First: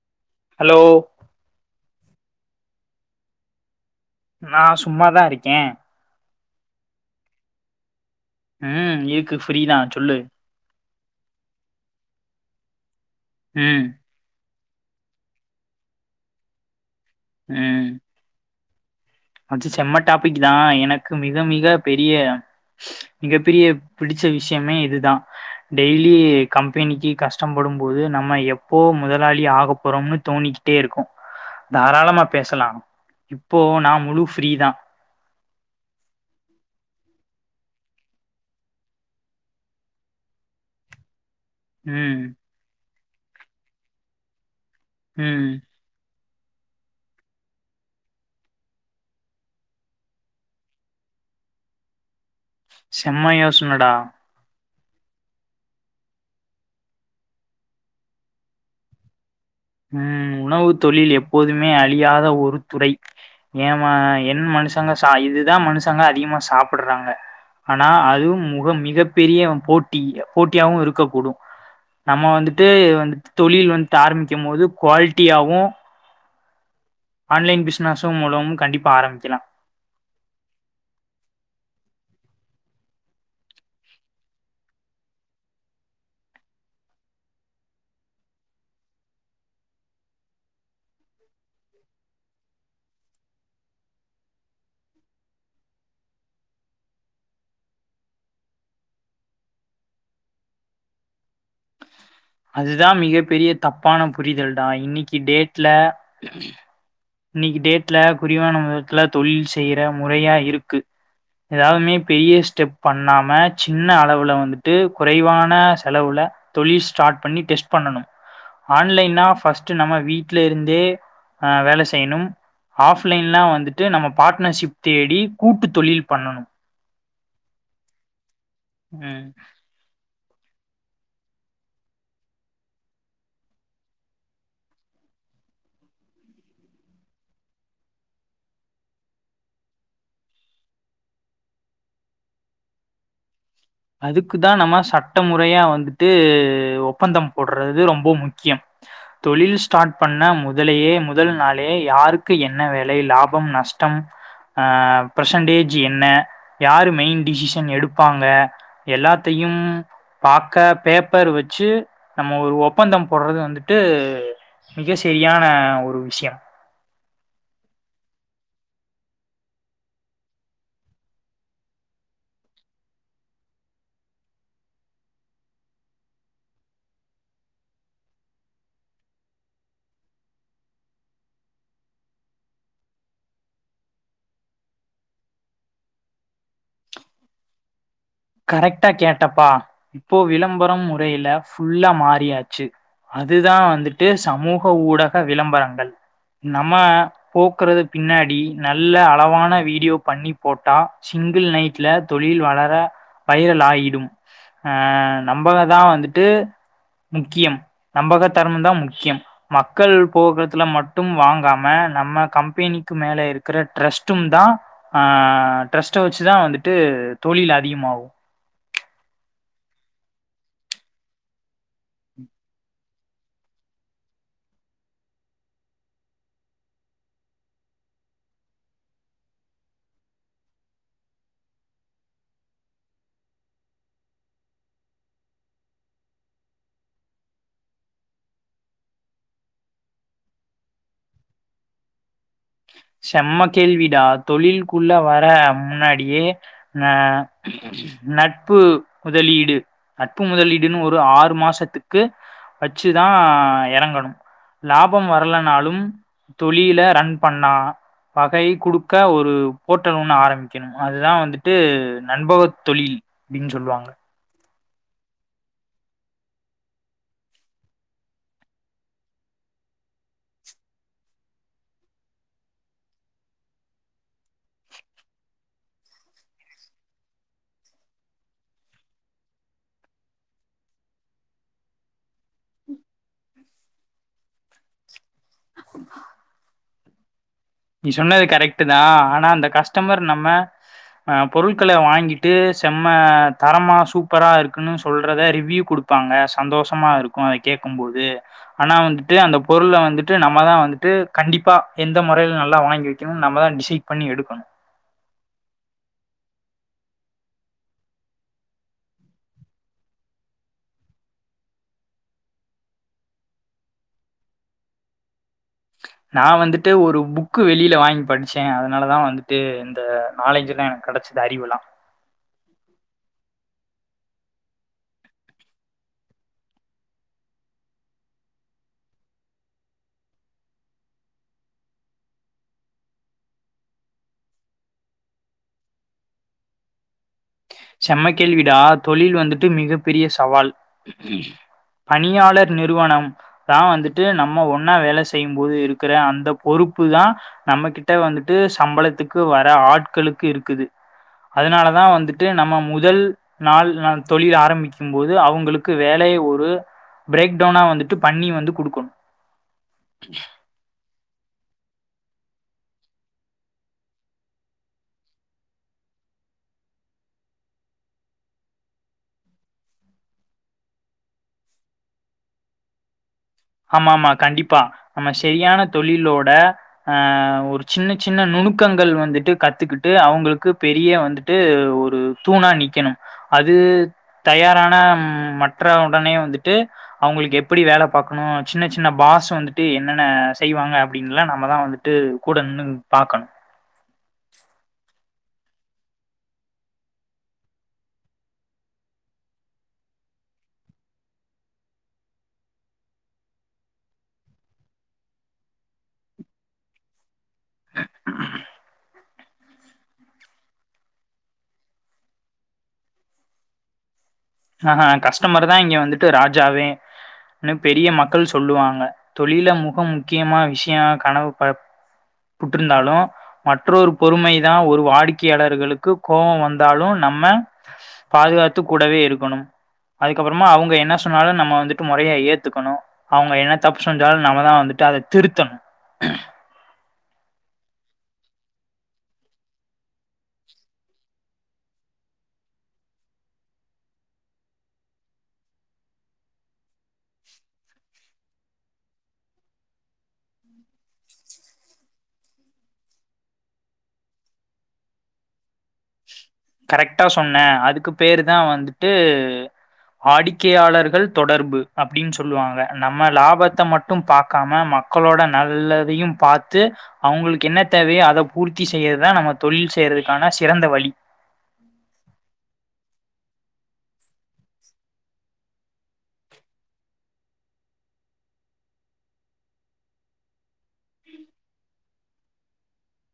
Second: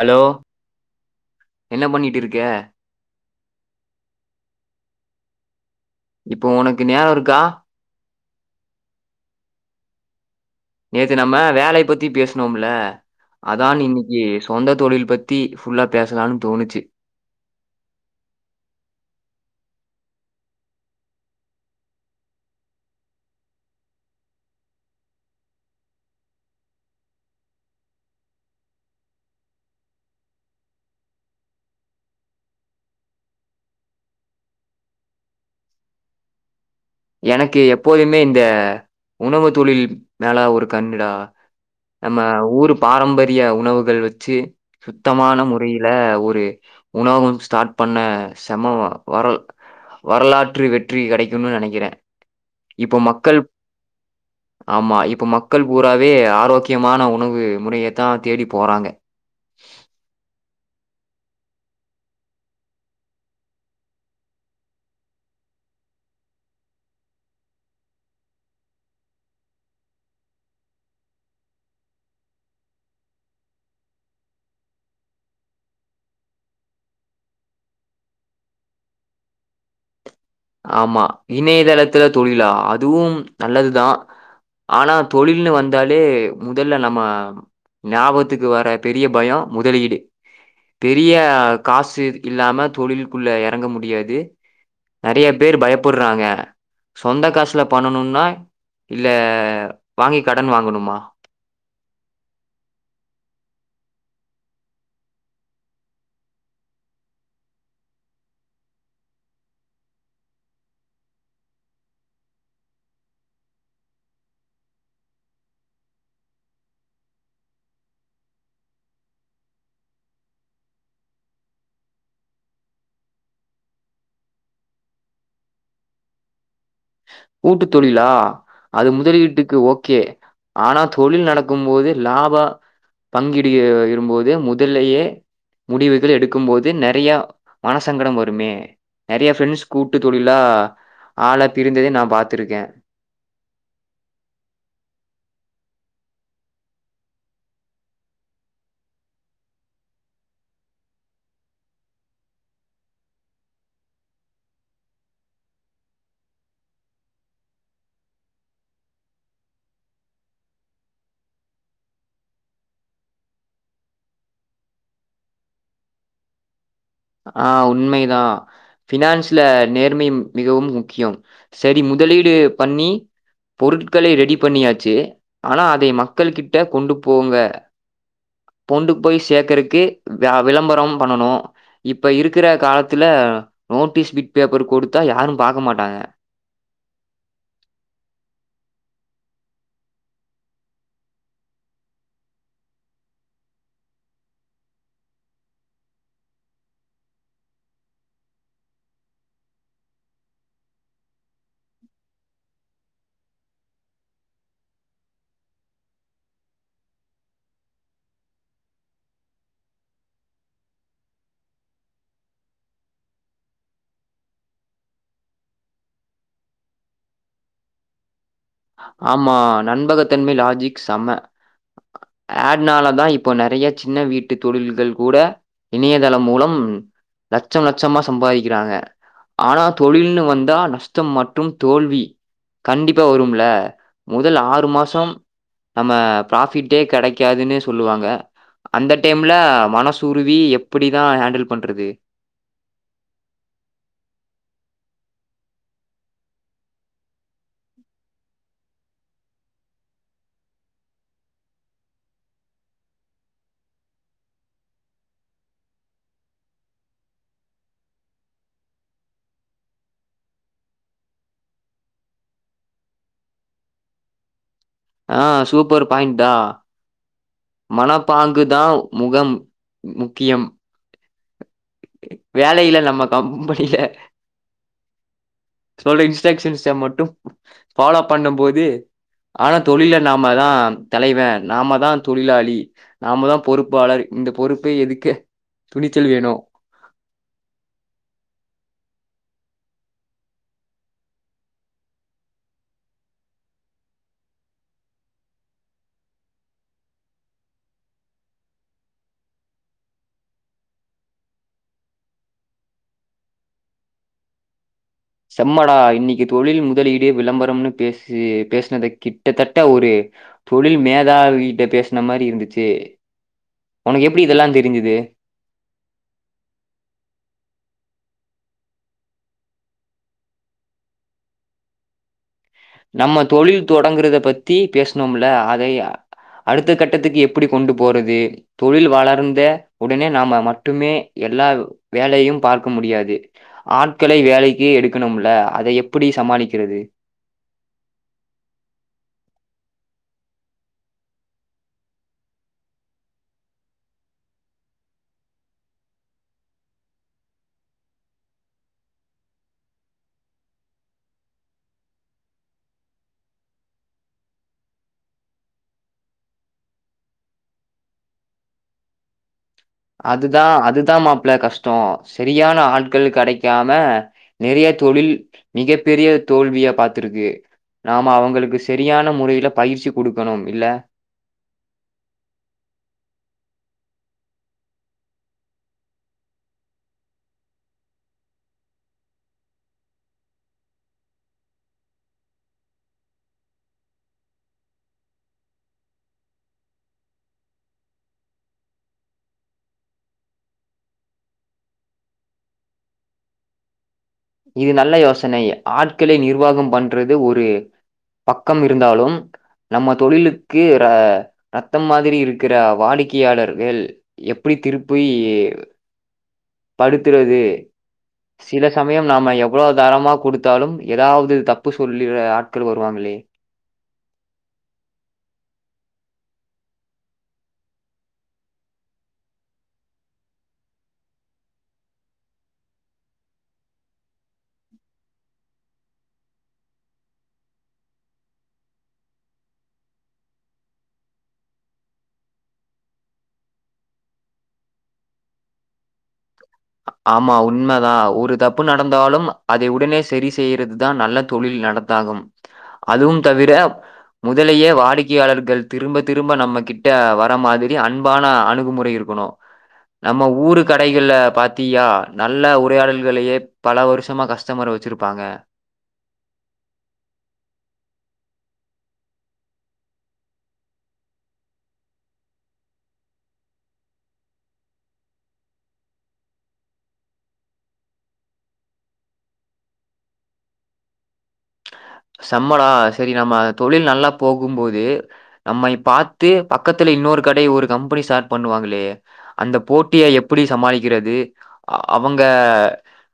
Hello hello என்ன பண்ணிட்டு இருக் க நான் சும்மாதான் இருக்கே இப்போ உனக்கு நேரம் இருக்கா ம் இருக்கு ஃப்ரீதான் சொல்லு நேத்து நம்ம வேலை பத்தி பேஸ்னோம்ல அதான் ம் இன்னிக்கி சொந்த தொழில் பத்தி ஃபுல்லா பேசலானு தோணுச்சு உம் மச்சி செம்ம டாப்பிக் தான் எனக்கு மிக மிக பெரிய மிகப்பெரிய பிடிச்ச விஷயமே இதுதான் டெய்லி கம்பெனிக்கு கஷ்டப்படும்போது நம்ம எப்போ முதலாளி ஆக போறோம்னு தோணிக்கிட்டே இருக்கும் தாராளமா பேசலாம் இப்போ நாம் முழு ஃப்ரீதான் எனக்கு எப்போதுமே இந்த உணவு தொழில் மேல ஒரு கண்ணுடா நம்ம ம் ஊரு பாரம்பரிய உணவுகள் வச்சு சுத்தமான ம் முறையில ஒரு ரு உணவகம் ஸ்டார்ட் பண்ண செம்ம வரல் வரலாற்று வெற்றி கெடைக்கும்னு நெனைக்கிறேன் செம்ம யோசனடா ஆமா இப்ப மக்கள் பூராவே ஆரோக்கியமான உணவு முறையத்தா தேடிப் போறாங்க உம் உணவு தொழில் எப்போதுமே அழியாத ஒரு துறை எ மா என் மனுஷங்க ச இதுதா மனுஷங்க அதிகமா சாப்புர்றாங்க ஆனா அதுவும் முக மிகப் பெரிய போட்டி போட்டியாவு இருக்கக் கூடு நம்ம வந்துட்டு வந்து தொழில் வந்த்ட்டு ஆரம் பிக்கம் போது குவாலிட்டியாவு ஆன்லைன் பிஸ்னசும் மூலமு கண்டிப்பா ஆரம்பிக்கலா ஆமா இணையதளத்துல தொழிலா அதுவும் நல்லதுதா ஆனா தொழில்னு வந்தாலே முதல்ல நம்ம ஞாபகத்துக்கு வர பெரிய பயொ முதலீடு பெரிய காசு இல்லாம தொழில்குள்ள எறங்க முடியாது நறைய பேர் பயப்புர்றாங்க சொந்த காசுல பண்ணணுன்னா இல்ல வாங்கி கடன் வாங்கணுமா அதுதா மிகப் பெரிய தப்பான புரிதல்டா இன்னக்கி டேட்ல இன்னக்கி டேட்ல குறிவான முதத்ல தொழில் செய்ற முறையா இருக்கு எதாமே பெரிய ஸ்டெப் பண்ணாம சின்ன அளவுல வந்துட்டு குறைவான செலவுல தொழில் ஸ்டார்ட் பண்ணி டெஸ்ட் பண்ணணும் ஆன்லைன்னா ஃபஸ்ட்டு நம்ம வீட்லேருந்தே ஆ வேல செ செய்ணும் ஆஃப்லைன்லா வந்துட்டு நம்ம பாட்னர்ஷிப் தேடி கூட்டு தொழில் பண்ணனு கூட்டு தொழிலா அது ம். முதலீட்டுக்கு ஓகே ஆனா தொழில் நடக்கும் போது லாப பங்கிடு இ இரும்போது முதல்லையே முடிவுகள் எடுக்கும் போது நெறைய மன சங்கடம் வருமே நெறைய ஃப்ரெண்ட்ஸ் கூட்டு தொழிலா ஆள பிரிந்ததே நா பாத்துருக்கே அதுக்குதா நம்ம சட்ட முறையா வந்துட்டு ஒப்பந்தம் போட்றது ரொம்ப முக்கியம் தொழில் ஸ்டார்ட் பண்ண முதலையே முதல் நாள்ளே யாருக்கு என்ன வேலை லாபம் நஷ்டம் ஆ ப்ரசன்டேஜு என்ன யாரு மெயின் டிசிஷன் எடுப்பாங்க எல்லாத்தையும் பாக்க பேப்பர் வச்சு நம்ம ஒரு ஒப்பந்தம் போர்றது வந்துட்டு மிக செரியான ஒரு விஷயொ ஆ உண்மைதா ஃபினான்ஸ்ல நேர்மை மிகவும் முக்யொம் சேரி முதலீடு பண்ணி பொருட்களை ரெடி பண்ணியாச்சி ஆனா அதை மக்கள் கிட்ட கொண்டு போங்க கொண்டு போய் சேக்கறக்கு வ்யா விளம்பரம் பண்ணனு இப்ப இருக்குற காலத்துல நோட்டீஸ் பிட் பேப்பர் குடுத்தா யாரு பாக்க மாட்டாங்க கரெக்ட்டா கேட்டப்பா இப்போ விளம்பரம் முறையில ஃபுல்லா மாறியாச்சு அதுதா வந்துட்டு சமூக ஊடக விளம்பரங்கள் நம்ம போக்குறது பின்னாடி நல்ல அளவான வீடியோ பண்ணி போட்டா சிங்குள் நைட்ல தொழில் வளர வைரல் ஆயிடும் ஆ நம்பகொதா வந்துட்டு முக்கியம் நம்பக தரம்தா முக்கியம் மக்கள் போக்கத்துல மட்டும் வாங்காம நம்ம கம்பெனிக்கு மேல இருக்குற ட்ரஸ்ட்டும்தா ஆ ட்ரஸ்ட்ட வச்சுதா வந்துட்டு தொழில் அதியமாவு ஆமா நண்பகத்தன்மை லாஜிக் செம்ம ஆட்னாலதா இப்போ நெறைய சின்ன வீட்டு தொழில்கள் கூட இணையதளம் மூலம் லட்சம் லட்சமா சம்பாதிக்கிறாங்க ஆனா தொழில்னு வந்தா நஷ்டம் மற்றும் தோல்வி கண்டிப்பா வரும்ல முதல் ஆறு மாசம் நம்ம ஃபராஃபிட்டே கெடைக்காதுன்னு சொல்லுவாங்க அந்த டைம்ல மனசுருவி எப்புடிதா ஹேண்டில் பண்றது செம்ம கேள்வி டா தொழில்க்குள்ள வர முன்னாடியே ந நட்பு முதலீடு நட்பு முதலீடுன்னு ஒரு ஆறு மாசத்துக்கு வச்சுதா எறங்கணு லாபம் வரலனாலும் தொழில ரன் பண்ணா வகை குடுக்க ஒரு போர்டல் ஒண்ணு ஆரம்பிக்கணும் அதுதா வந்துட்டு நண்பக தொழில் அப்டின் சொல்லுவாங்க ஆ சூப்பர் பாயிண்டா மனப்பாங்கு தா முகம் முக்கியம் வேலையில நம்ம கம்பெனில சொல்ற இன்ஸ்ட்ரக்ஷன்ஸ மட்டும் ஃபாலோ பண்ணும்போது ஆனா தொழில நாமதா தலைவ நாமதா தொழிலாளி நாமதா பொறுப்பாளர் இந்த பொறுப்பே எதுக்கு துணிச்சல் வேணு நீ சொன்னது கரெக்ட்டு தா ஆனா அந்த கஸ்டமர் நம்ம அ பொருட்கள வாங்கிட்டு செம்ம தரமா சூப்பரா இருக்குன்னு சொல்றத ரிவ்யூ குடுப்பாங்க சந்தோஷமா இருக்கு அ கேக்கும்போது அனா வந்துட்டு அந்த பொருள வந்துட்டு நம்மதா வந்துட்டு கண்டிப்பா எந்த மொறைல ந ல்லா வாங்கி வெக்கணுன் நம்ம தா டிசைட் பண்ணி எடுக்கணு செம்மடா இன்னக்கி தொழில் முதலீடு விளம்பரம்னு பேசி பேசுனது கிட்டத்தட்ட ஒரு தொழில் மேதாவீட்ட பேஸ்ன மாரி இருந்துச்சு ஒனக்கு எப்டி இதெல்லா தெரிஞ்சிது நா வந்துட்டு ஒரு புக்கு வெளியில வாங்கி படிச்சே அதனாலதா வந்துட்டு இந்த நாலேஜ்லா எனக் கெடச்சிது அறிவுல்லா நம்ம தொழில் தொடங்குறத பத்தி பேசுனோம்ல அத அடுத்த கட்டத்துக்கு எப்டி கொண்டு போறது தொழில் வளர்ந்தே உடனே நாம மட்டுமே எல்லா வேலையும் பார்க்க முடியாது ஆட்களை வேலைக்கி எடுக்கணும்ல அத எப்புடி சமாளிக்கிறது செம்ம கேள்விடா தொழில் வந்துட்டு மிகப்பெரிய சவால் பணியாளர் நிறுவனம் தா வந்துட்டு நம்ம ஒன்னா வேல செய்யும் போது இருக்குற அந்த பொறுப்பு தா நம்ம கிட்ட வந்துட்டு சம்பளத்துக்கு வர ஆட்களுக்கு இருக்குது அதுனாலதா வந்துட் டு நம்ம முதல் நாள் ந தொழில் ஆரம்பிக்கிம் போது அவுங்களுக்கு வேலை ஒரு ப்ரேக்டவுனா வந்துட்டு பண்ணி வந்து குடுக்கொணு அதுதா அதுதா மாப் ள கஸ்டோ செரியான ஆட்கள் கெடைக்காம நிறைய தொழில் மிகப் பெரிய தோல்விய பாத்துருக்கு நாம அவங்களுக்கு செரியான முறையில பயிற்சி குடுக்கணும் இல்ல ஆமா ஆமா கண்டிப்பா நம்ம செரியான தொழிலோட ஆ ஒரு சின்னச் சின்ன நுணுக்கங்கள் வந்துட்டு கத்துக்கிட்டு அவுங்களுக்கு பெரிய வந்துட்டு ஒரு தூணா நிக்கெணும் அது தயாரான மற்ற உடனே வந்துட்டு அவுங்களுக்கு எப்டி வேல பாக் கணு சின்னச் சின்ன பாஸ் வந்துட்டு என்னென்ன செய்வாங்க அப்டின்லா நம்மதா வந்துட்டு கூட நின்னு பாக்கணு இது நல்ல யோசனை ஆட்களை நிர்வாகம் பண்றது ஒரு பக்கம் இருந்தாலும் நம்ம தொழிலுக்கு ர ரத்தம் மாதிரி இருக்குற வாடிக்கையாளர்கள் எப்டி திருப்பி படுத்துறது சில ச மயம் நாம எவ்ளோ தரமா குடுத்தாலும் எதாவது தப்பு சொல்லி ஆட்கள் வருவாங்களே அ ஹ கஸ்டமர் தா இங்க வந்துட்டு ராஜாவே னு பெரிய மக்கள் சொல்லுவாங்க தொழில்ல முக முக்கியமா விஷயோ கனவு ப புட்ருந்தாலு மற்றொரு பொறுமைதா ஒரு வாடிக்கையாளர்களுக்கு கோவொ வந்தாலு நம்ம பாதுகாத்து கூடவே இருக்கணு அதுக்கப்பறமா அவுங்க என்ன சொன்னாலு நம்ம வந்துட்டு மொறையா ஏத்துக்கணு அவுங்க என்ன தப்பு செஞ்சாலு நம்மதா வந்துட்டு அத திருத்தணு ஆமா உண்மதா ஒரு தப்பு நடந்தாலும் அதை உடனே செரி செய்றது தா நல்ல தொழில் நடத்தாகும் அதுவும் தவிர முதலயே வாடிக்கையாளர்கள் திரும்ப திரும்ப நம்ம கிட்ட வர மாதிரி அன்பான அணுகுமுறை இருக்கணு நம்ம ஊரு கடைகள்ல பாத் த்தியா நல்ல உரையாடல்களையே பல வருஷமா கஸ்டமர் வச்சிருப்பாங்க கரெக்ட்டா சொன்ன அதுக்கு பேரு தா வந்துட்டு வாடிக்கையாளர்கள் தொடர்பு அப்டின் சொல்லுவாங்க நம்ம லாபத்த மட்டும் பாக்காம மக்களோட நல்லதையு பாத்து அவுங்களுக்கு என்ன தேவையோ அத பூர்த்தி செய்யறதா நம்ம தொழில் செய்றதுக்கான சிறந்த வழி செம்மடா செரி நம்ம தொழில் நல்லா போகும்போது நம்மை பாத்து பக்கத்துல இன்னொரு கடை ஒரு கம்பெனி ஸாட் பண்ணுவாங்களே அந்த போட்டிய எப்பிடி சமாளிக்கிறது அ அவுங்க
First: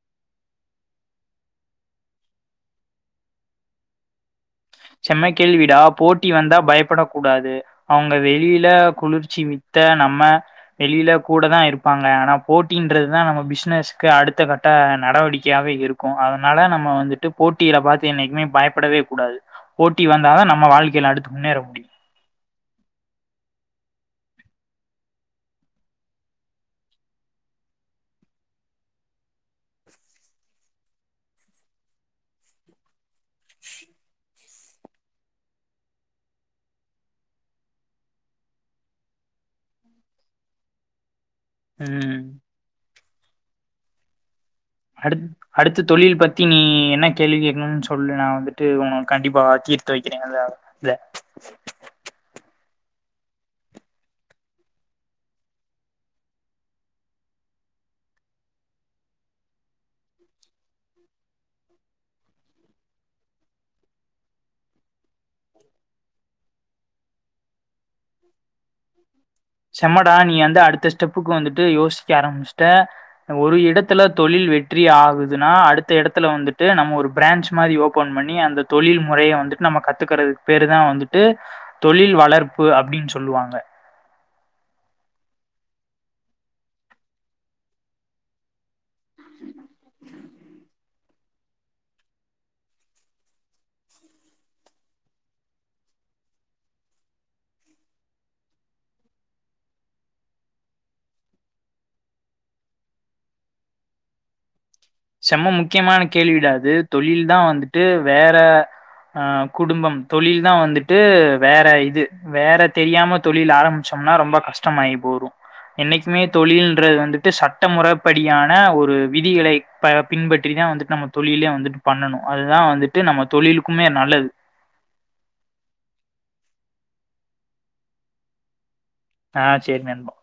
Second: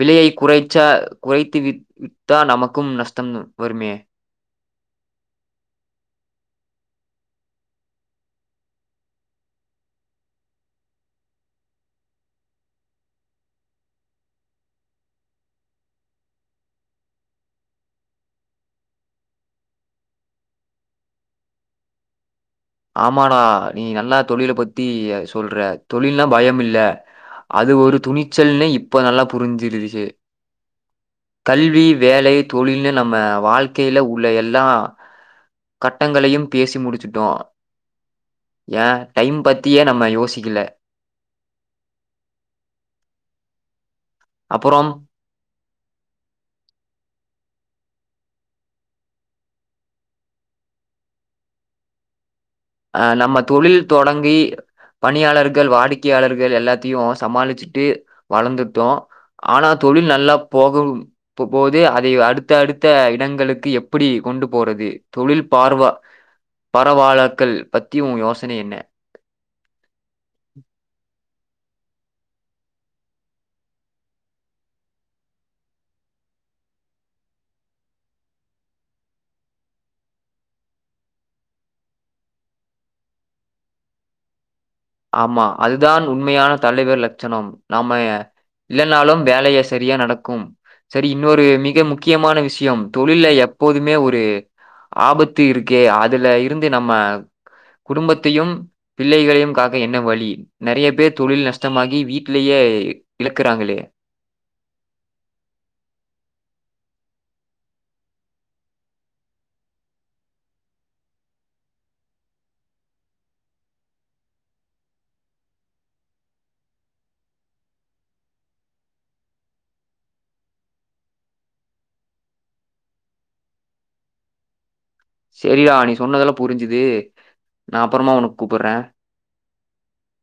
விலையை குறைச்சா குறைத்து வித் வித்தா நமக்கும் நஷ்டம் வருமே செம்ம கேள்விடா போட்டி வந்தா பயப்பட கூடாது அவுங்க வெளியில குளிர்ச்சி வித்த நம்ம வெளியில கூட தா இருப்பாங்க ஆனா போட்டின்றதுதா நம்ம பிஸ்னஸ்க்கு அடுத்த கட்ட நடவடிக்கையாவே இருக்கு அதனால நம்ம வந்துட்டு போட்டிகள பாத்து என்னைக்குமே பயப்படவே கூடாது போட்டி வந்தாதா நம்ம வாழ்க்கையில அடுத்து முன்னேற முடியு ஆமாடா நீ நல்லா தொழில பத்தி சொல்ற தொழில்னா பயம் இல்ல அது ஒரு துணிச்சல்னு இப்ப நல்லா புரிஞ்சிருச்சி கல்வி வேலை தொழில்னு நம்ம வாழ்க்கையில உள்ள எல்லா கட்டங்களையும் பேசி முடிச்சுட்டோ ஏ டைம் பத்தியே நம்ம யோசிக்கில உம் அப்புறம் அடுத் அடுத்த தொழில் பத்தி நீ என்ன கேள்வி கேக்கணுன் ஸ் சொல்லு நா வந்துட்டு உனு கண்டிப்பா தீர்த்து வெக்கிறே அத இத அஹ் நம்ம தொழில் தொடங்கி பணியாளர்கள் வாடிக்கையாளர்கள் எல்லாத்தியு சமாளிச்சுட்டு வளந்துட்டோ ஆனா தொழில் நல்லா போகம் ப போது அதை அடுத்த அடுத்த இடங்களுக்கு எப்பிடி கொண்டு போறது தொழில் பார்வா பரவால க்கல் செம்மடா நீ அந்து அடுத்த ஸ்டெப் ப்புக்கு வந்துட்டு யோசிக்க ஆரம்மிச்ட்ட ஒரு இடத்துல தொழில் வெற்றி ஆகுதுனா அடுத்த எடத்துல வந்துட்டு நம்ம ஒரு பிரேன்ச் மாரி ஓப்பன் பண்ணி அந்த தொழில் முறைய வந்துட் நம்ம கத்துக்கறதுக் பேரு தா வந்துட்டு தொழில் வளர் பு அப்டின் சொல்லுவாங்க ஆம்மா அதுதான் உண்மையான தலைவர் லக்ஷணம் நாம்ம இல்லன்னாலும் வேலைய செரியா நடக்கும் செரி இன்னொரு மிக முக்கியமான விஷ்யம் தொழில்ல எப்போதுமே ஒரு ஆபத்து இருக்கு அதுல இருந்து நம்ம குடும்பத்தையும் பிள்ளைகளையும் கா க்க என்ன வழி நெறைய பேர் தொழில் நஷ்டமாகி வீட்லயே இழக்குறாங்களே செம்ம முக்கியமான கேள்விடா அது தொழில்தா வந்துட்டு வேற அ குடும்பம் தொழில் தா வந்துட்டு வேற இது வேற தெரியாம தொழில் ஆரம்பிச்சம்னா ரொம்ப கஷ்டமாயி போரு என்னைக்குமே தொழில்ன்றது வந்துட்டு சட்ட முறப்படியான ஒரு விதிகளை ப பின்பற்றிதா வந்துட் நம்ம தொழிலெ வந்துட்டு பண்ணணு அதுதா வந்துட்டு நம்ம தொழிலுக்குமே நல்லது செரிடா நீ சொன்னதெல்லா புரிஞ்சிது நா அப்பறமா உனுக் கூப்பறே ஆஹ் செரி நண்பா